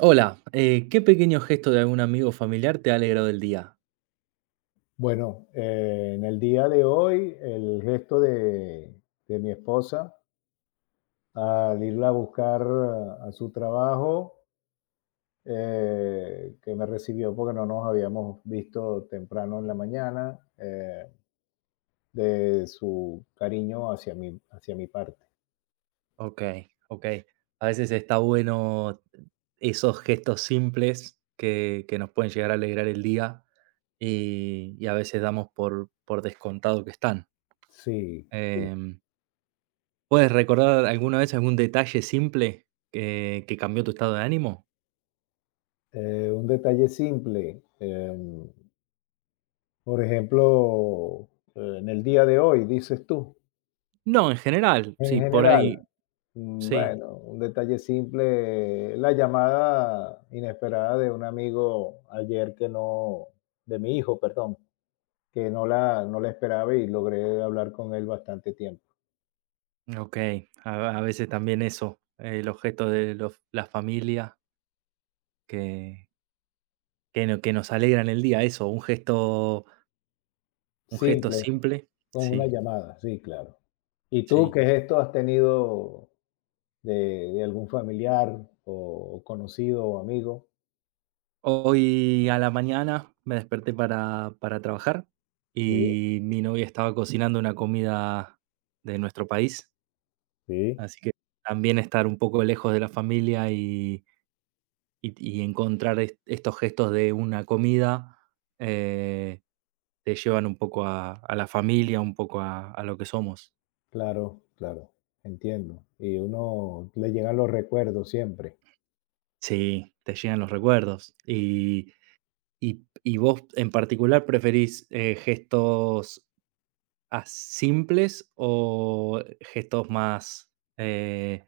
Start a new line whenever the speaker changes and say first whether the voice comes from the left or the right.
right: Hola, ¿qué pequeño gesto de algún amigo o familiar te ha alegrado el día?
left: Bueno, en el día de hoy, el gesto de mi esposa al irla a buscar a su trabajo, que me recibió porque no nos habíamos visto temprano en la mañana, de su cariño hacia mi parte.
right: Ok, ok. A veces está bueno esos gestos simples que nos pueden llegar a alegrar el día y a veces damos por descontado que están.
left: Sí, sí.
right: Em, ¿Puedes recordar alguna vez algún detalle simple que cambió tu estado de ánimo?
left: Un detalle simple. Por ejemplo, en el día de hoy, dices tú,
right: No, en general,
left: en
right: sí, por
left: general.
right: ahí,
left: Mm,
right: sí.
left: bueno, un detalle simple, la llamada inesperada de un amigo ayer que no, de mi hijo, perdón, que no la esperaba y logré hablar con él bastante tiempo.
right: Ok, a veces también eso, los gestos de la familia que, Que no, que nos alegran el día, eso, un gesto
left: Simple,
right: simple.
left: con una
right: Sí,
left: llamada, sí, claro. ¿Y tú
right: sí.
left: qué gesto has tenido de, de algún familiar o conocido o amigo?
right: Hoy a la mañana me desperté para trabajar
left: Sí,
right: y mi novia estaba cocinando una comida de nuestro país,
left: sí,
right: así que también estar un poco lejos de la familia y y encontrar estos gestos de una comida, eh, te llevan un poco a la familia, un poco a lo que somos.
left: claro, claro, entiendo. Y uno le llegan los recuerdos siempre.
right: Sí, te llegan los recuerdos y y vos en particular preferís, gestos as simples o gestos más, eh,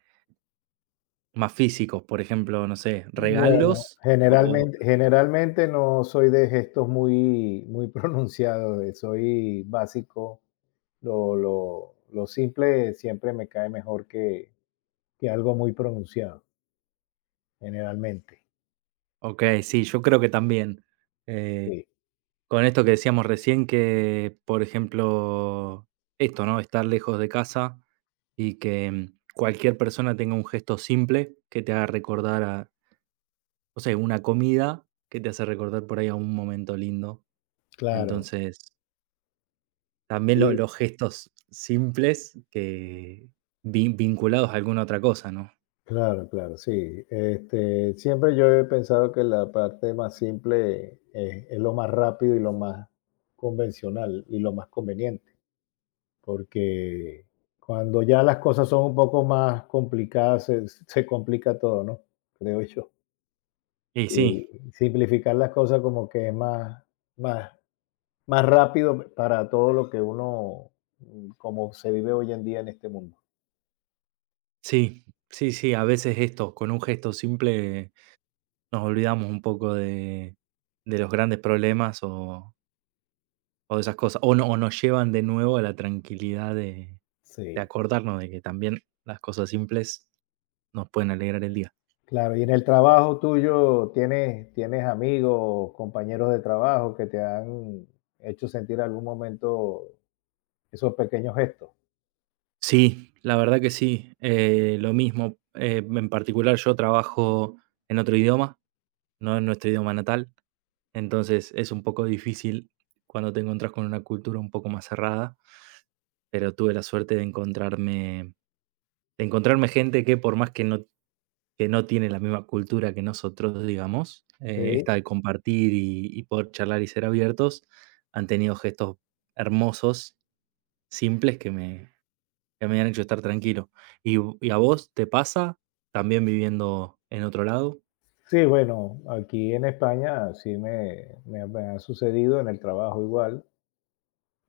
right: más físicos, por ejemplo, no sé,
left: Bueno,
right: regalos o
left: generalmente no soy de gestos muy muy pronunciados, soy básico. Lo simple siempre me cae mejor que algo muy pronunciado, generalmente.
right: okey, sí, yo creo que también. Eh,
left: Sí,
right: con esto que decíamos recién que, por ejemplo, esto, ¿no? Estar lejos de casa y que, cualquier persona tenga un gesto simple que te haga recordar a, no sé, una comida que te hace recordar por ahí a un momento lindo.
left: claro.
right: Entonces también lo
left: Y
right: los gestos simples que vinculados a alguna otra cosa, ¿no?
left: claro, claro, sí. Este, siempre yo he pensado que la parte más simple es lo más rápido y lo más convencional y lo más conveniente. Porque cuando ya las cosas son un poco más complicadas, se complica todo, ¿no? Creo yo.
right: Y sí,
left: Y simplificar las cosas como que es más, más, más rápido para todo lo que uno, como se vive hoy en día en este mundo.
right: sí, sí, sí, a veces esto, con un gesto simple nos olvidamos un poco de los grandes problemas o de esas cosas, o no o nos llevan de nuevo a la tranquilidad de
left: Sí,
right: acordarnos de que también las cosas simples nos pueden alegrar el día.
left: claro. Y en el trabajo tuyo, tienes amigos, compañeros de trabajo que te han hecho sentir algún momento esos pequeños gestos?
right: Sí, la verdad que sí, lo mismo, en particular yo trabajo en otro idioma, no en nuestro idioma natal. Entonces es un poco difícil cuando te encontrás con una cultura un poco más cerrada, pero tuve la suerte de encontrarme gente que por más que no tiene la misma cultura que nosotros, digamos,
left: Sí.
right: esta de compartir y poder charlar y ser abiertos, han tenido gestos hermosos, simples, que me han hecho estar tranquilo. ¿Y, y a vos te pasa también viviendo en otro lado?
left: Sí, bueno, aquí en España sí me ha sucedido en el trabajo igual.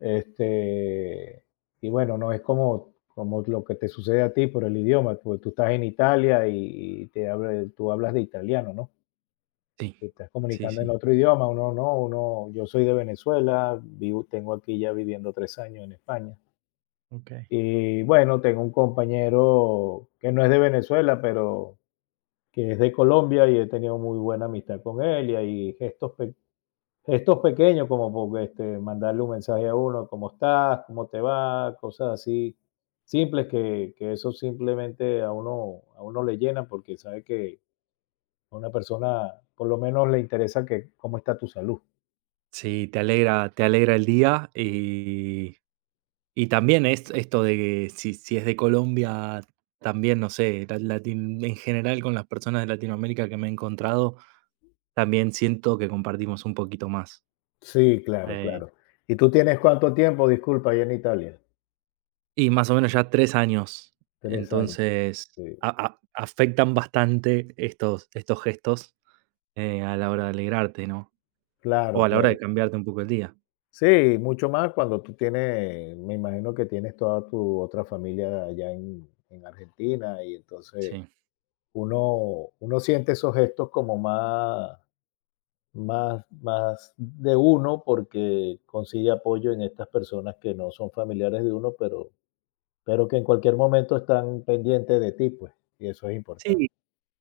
left: Este, y bueno, no es como como lo que te sucede a ti por el idioma, porque tú estás en Italia y te habla tú hablas de italiano, ¿no? Te
right: Sí,
left: estás
right: sí,
left: comunicando en
right: sí.
left: otro idioma, uno no, uno yo soy de Venezuela, vivo tengo aquí ya viviendo 3 años en España.
right: Ok.
left: Y bueno, tengo un compañero que no es de Venezuela, pero que es de Colombia y he tenido muy buena amistad con él, y hay gestos pe estos pequeños, como por, este, mandarle un mensaje a uno, ¿cómo estás? ¿Cómo te va? Cosas así simples que eso simplemente a uno le llena porque sabe que a una persona por lo menos le interesa que cómo está tu salud.
right: Sí, te alegra el día y también es esto de que si es de Colombia, también, no sé, la latin en general con las personas de Latinoamérica que me he encontrado, también siento que compartimos un poquito más,
left: Sí, claro,
right: eh,
left: claro. ¿Y tú tienes cuánto tiempo, disculpa, allá en Italia?
right: y más o menos ya 3 años,
left: 3 años.
right: entonces
left: Sí,
right: a afectan bastante estos gestos, a la hora de alegrarte, ¿no? O
left: claro,
right: a la hora de
left: claro.
right: cambiarte un poco el día,
left: Sí, mucho más cuando tú tienes, me imagino que tienes toda tu otra familia allá en Argentina y entonces
right: sí.
left: uno, uno siente esos gestos como más, más, más de uno porque consigue apoyo en estas personas que no son familiares de uno, pero que en cualquier momento están pendientes de ti, pues, y eso es importante.
right: Sí,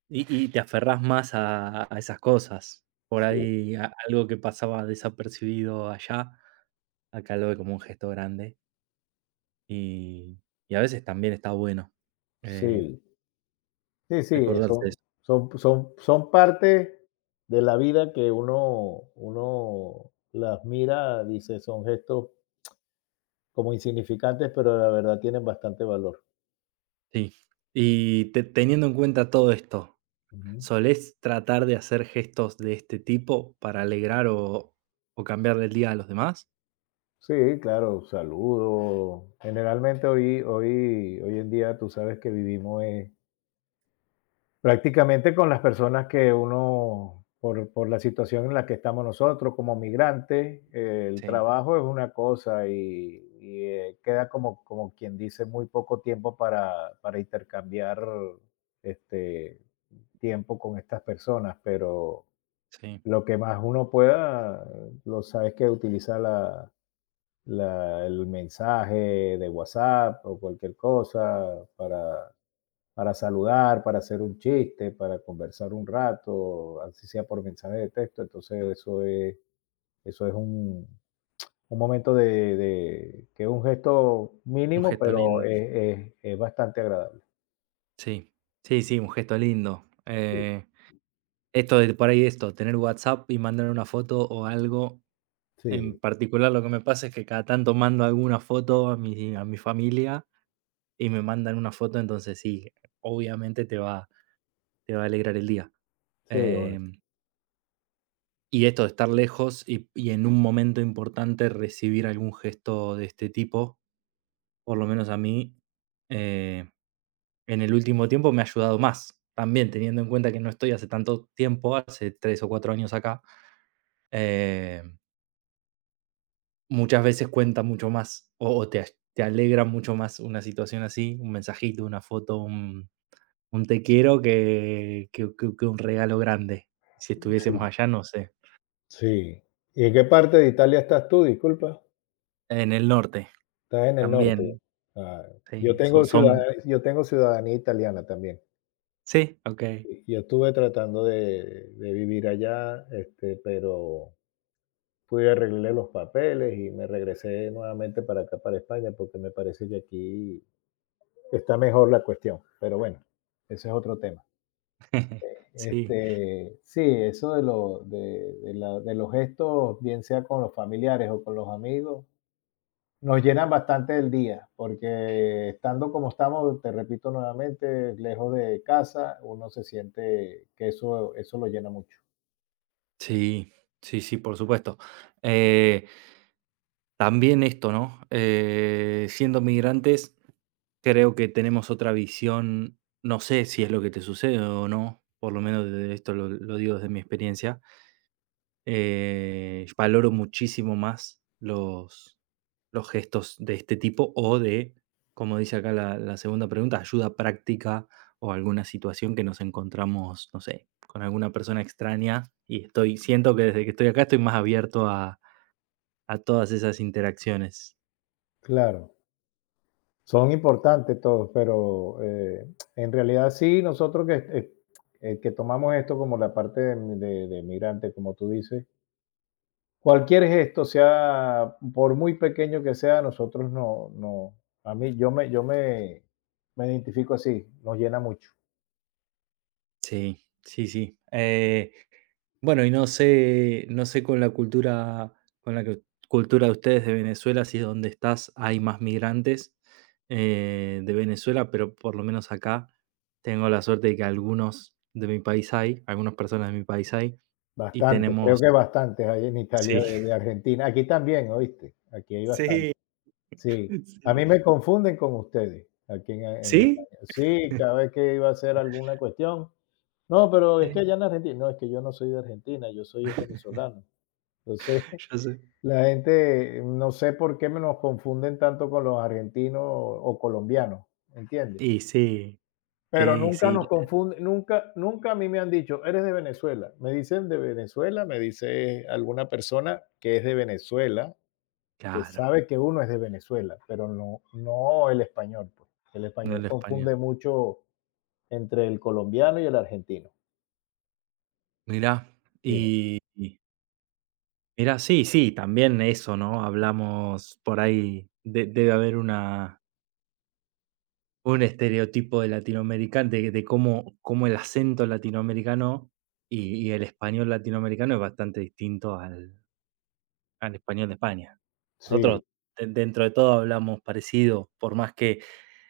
right: y te aferrás más a esas cosas. Por
left: Sí,
right: ahí a algo que pasaba desapercibido allá, acá lo ve como un gesto grande y y a veces también está bueno, eh,
left: sí, sí, sí,
right: recordarse
left: son,
right: eso.
left: son, son parte de la vida que uno, uno las mira, dice, son gestos como insignificantes, pero la verdad tienen bastante valor.
right: Sí. Y te teniendo en cuenta todo esto,
left: Ujú.
right: ¿solés tratar de hacer gestos de este tipo para alegrar o cambiarle el día a los demás?
left: Sí, claro, saludo. Generalmente hoy, hoy, hoy en día tú sabes que vivimos prácticamente con las personas que uno, por la situación en la que estamos nosotros como migrantes, el
right: Sí,
left: trabajo es una cosa y queda como, como quien dice muy poco tiempo para intercambiar este tiempo con estas personas, pero
right: sí.
left: lo que más uno pueda, lo sabes que utiliza el mensaje de WhatsApp o cualquier cosa para saludar, para hacer un chiste, para conversar un rato, así sea por mensaje de texto. Entonces eso es un momento que es un gesto
right: Un
left: mínimo,
right: gesto
left: pero
right: lindo.
left: es bastante agradable.
right: Sí, sí, sí, un gesto lindo.
left: Sí,
right: Esto de por ahí esto, tener WhatsApp y mandar una foto o algo. En
left: sí,
right: particular, lo que me pasa es que cada tanto mando alguna foto a mi familia y me mandan una foto, entonces sí, obviamente te va a alegrar el día.
left: sí, o-
right: Em, y esto de estar lejos y en un momento importante recibir algún gesto de este tipo, por lo menos a mí, eh, en el último tiempo me ha ayudado más. También teniendo en cuenta que no estoy hace tanto tiempo, hace 3 o 4 años acá, eh, muchas veces cuenta mucho más o te alegra mucho más una situación así, un mensajito, una foto, un te quiero que un regalo grande. Si estuviésemos
left: sí,
right: allá, no sé.
left: sí. ¿Y en qué parte de Italia estás tú? Disculpa,
right: En el norte,
left: estás en el norte.
right: también.
left: Ah, yo
right: Sí,
left: tengo ciudad,
right: son
left: yo tengo ciudadanía italiana también.
right: sí, okey.
left: Y yo estuve tratando de vivir allá, este, pero pude arreglarle los papeles y me regresé nuevamente para acá, para España, porque me parece que aquí está mejor la cuestión, pero bueno, ese es otro tema.
right: Sí,
left: Este, sí, eso de la de los gestos, bien sea con los familiares o con los amigos, nos llenan bastante el día, porque estando como estamos, te repito nuevamente, lejos de casa, uno se siente que eso lo llena mucho.
right: sí, sí, sí, por supuesto. Eh, también esto, ¿no? Siendo migrantes, creo que tenemos otra visión, no sé si es lo que te sucede o no, por lo menos de esto lo digo desde mi experiencia. Valoro muchísimo más los gestos de este tipo o de, como dice acá la, la segunda pregunta, ayuda práctica o alguna situación que nos encontramos, no sé, con alguna persona extraña y estoy, siento que desde que estoy acá estoy más abierto a todas esas interacciones.
left: Claro, son importantes todos, pero, en realidad sí, nosotros que tomamos esto como la parte de migrante, como tú dices, cualquier gesto, sea por muy pequeño que sea, nosotros no a mí yo me me identifico así, nos llena mucho,
right: Sí, sí, sí. Bueno, no sé no sé con la cultura con la que cultura de ustedes de Venezuela, si donde estás hay más migrantes, de Venezuela, pero por lo menos acá tengo la suerte de que algunos de mi país hay, algunas personas de mi país hay, y
left: bastante, creo
right: tenemos
left: que bastantes hay en Italia
right: sí,
left: de Argentina, aquí también, ¿oíste? Aquí hay bastante.
right: sí,
left: Sí, a mí
right: sí.
left: me confunden con ustedes aquí en
right: ¿Sí?
left: España. Sí, cada vez que iba a hacer alguna cuestión: "No, pero es que
right: Sí,
left: allá en Argentina", no, es que yo no soy de Argentina, yo soy es venezolano. Entonces,
right: yo sé.
left: la gente, no sé por qué me nos confunden tanto con los argentinos o colombianos, ¿entiendes?
right: Y sí,
left: Pero
right: sí,
left: nunca
right: sí,
left: nos confunden, nunca a mí me han dicho: "Eres de Venezuela". Me dicen de Venezuela, me dice alguna persona que es de Venezuela, que
right: claro,
left: sabe que uno es de Venezuela, pero no, no el español. Pues. El
right: no
left: español
right: hablo español.
left: confunde mucho entre el colombiano y el argentino.
right: Mirá,
left: Dime.
right: y mira, sí, sí, también eso, ¿no? Hablamos por ahí, debe haber una, un estereotipo de latinoamericano, de cómo, cómo el acento latinoamericano y el español latinoamericano es bastante distinto al, al español de España. Nosotros,
left: Sí,
right: dentro de todo, hablamos parecido, por más que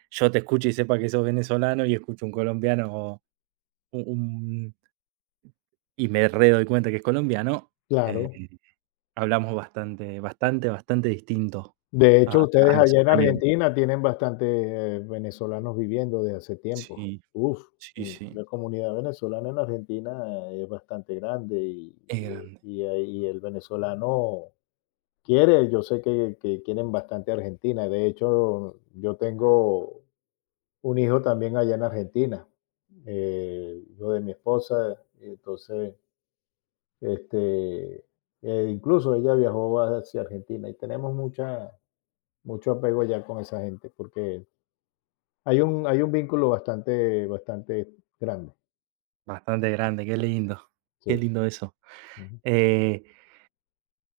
right: yo te escuche y sepa que sos venezolano y escucho un colombiano un- un- y me re doy cuenta que es colombiano, eh,
left: claro.
right: hablamos bastante, bastante, bastante distinto
left: De
right: a
left: hecho, ustedes
right: a los
left: allá en
right: españoles.
left: Argentina tienen bastante venezolanos viviendo desde hace tiempo.
right: Sí,
left: Uf,
right: sí, sí.
left: la comunidad venezolana en Argentina es bastante grande y,
right: Es grande,
left: y el venezolano quiere, yo sé que quieren bastante Argentina. De hecho, yo tengo un hijo también allá en Argentina, yo de mi esposa, entonces, este, incluso ella viajó hacia Argentina y tenemos mucha, mucho apego allá con esa gente, porque hay un vínculo bastante, bastante grande,
right: bastante grande, qué
left: sí,
right: lindo eso.
left: ujú,
right: Eh,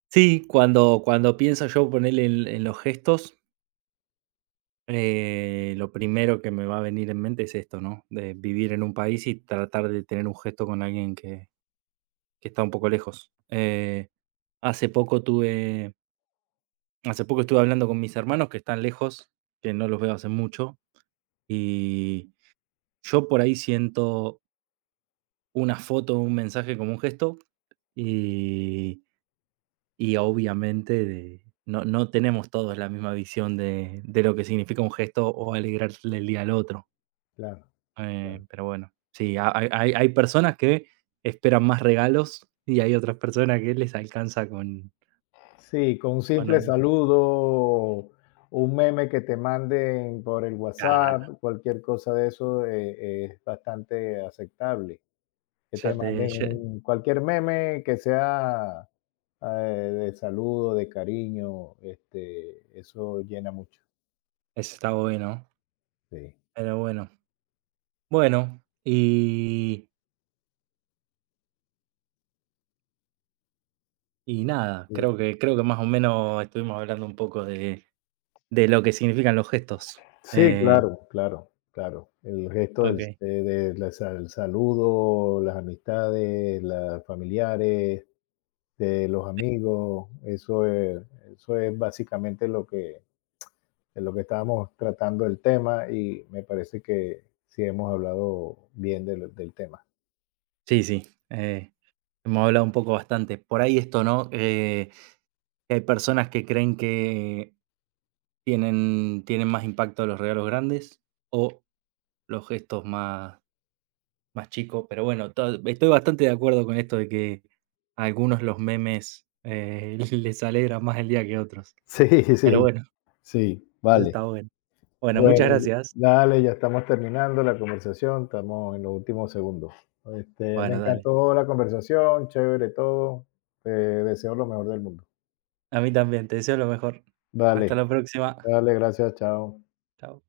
right: sí, cuando pienso yo ponerle en los gestos, lo primero que me va a venir en mente es esto, ¿no? De vivir en un país y tratar de tener un gesto con alguien que está un poco lejos. Hace poco tuve hace poco estuve hablando con mis hermanos que están lejos, que no los veo hace mucho, y yo por ahí siento una foto, un mensaje como un gesto y y obviamente de no no tenemos todos la misma visión de lo que significa un gesto o alegrarle el día al otro,
left: claro, claro.
right: pero bueno, sí, ha hay hay hay personas que esperan más regalos y hay otras personas que les alcanza
left: Sí, con un
right: con
left: simple
right: al
left: saludo, un meme que te manden por el
right: claro,
left: WhatsApp, cualquier cosa de eso es bastante aceptable. Que
right: ya
left: te
right: te
left: manden
right: ya
left: un cualquier meme que sea, de saludo, de cariño, este, eso llena mucho.
right: eso está bueno,
left: Sí,
right: pero bueno. Bueno, y nada,
left: sí.
right: creo que más o menos estuvimos hablando un poco de lo que significan los gestos.
left: Sí,
right: Eh,
left: claro, claro, claro. El resto del
right: okey.
left: de la sa el saludo, las amistades, las familiares, de los amigos, eso es básicamente lo que de lo que estábamos tratando el tema y me parece que sí hemos hablado bien del tema.
right: Sí, sí, eh, hemos hablado un poco bastante. Por ahí esto, ¿no? Que hay personas que creen que tienen más impacto los regalos grandes o los gestos más más chicos, pero bueno, to estoy bastante de acuerdo con esto de que a algunos los memes, les alegra más el día que otros.
left: Sí,
right: Pero
left: sí.
right: bueno,
left: Sí,
right: eso
left: vale.
right: está bueno. Bueno, muchas
left: Bueno,
right: gracias.
left: dale, ya estamos terminando la conversación, estamos en los últimos segundos. Este, me
right: Bueno, dale.
left: encantó la conversación, chévere todo. Te deseo lo mejor del mundo.
right: A mí también, te deseo lo mejor. Hasta
left: Vale.
right: la próxima.
left: Dale, gracias, chao.
right: Chao.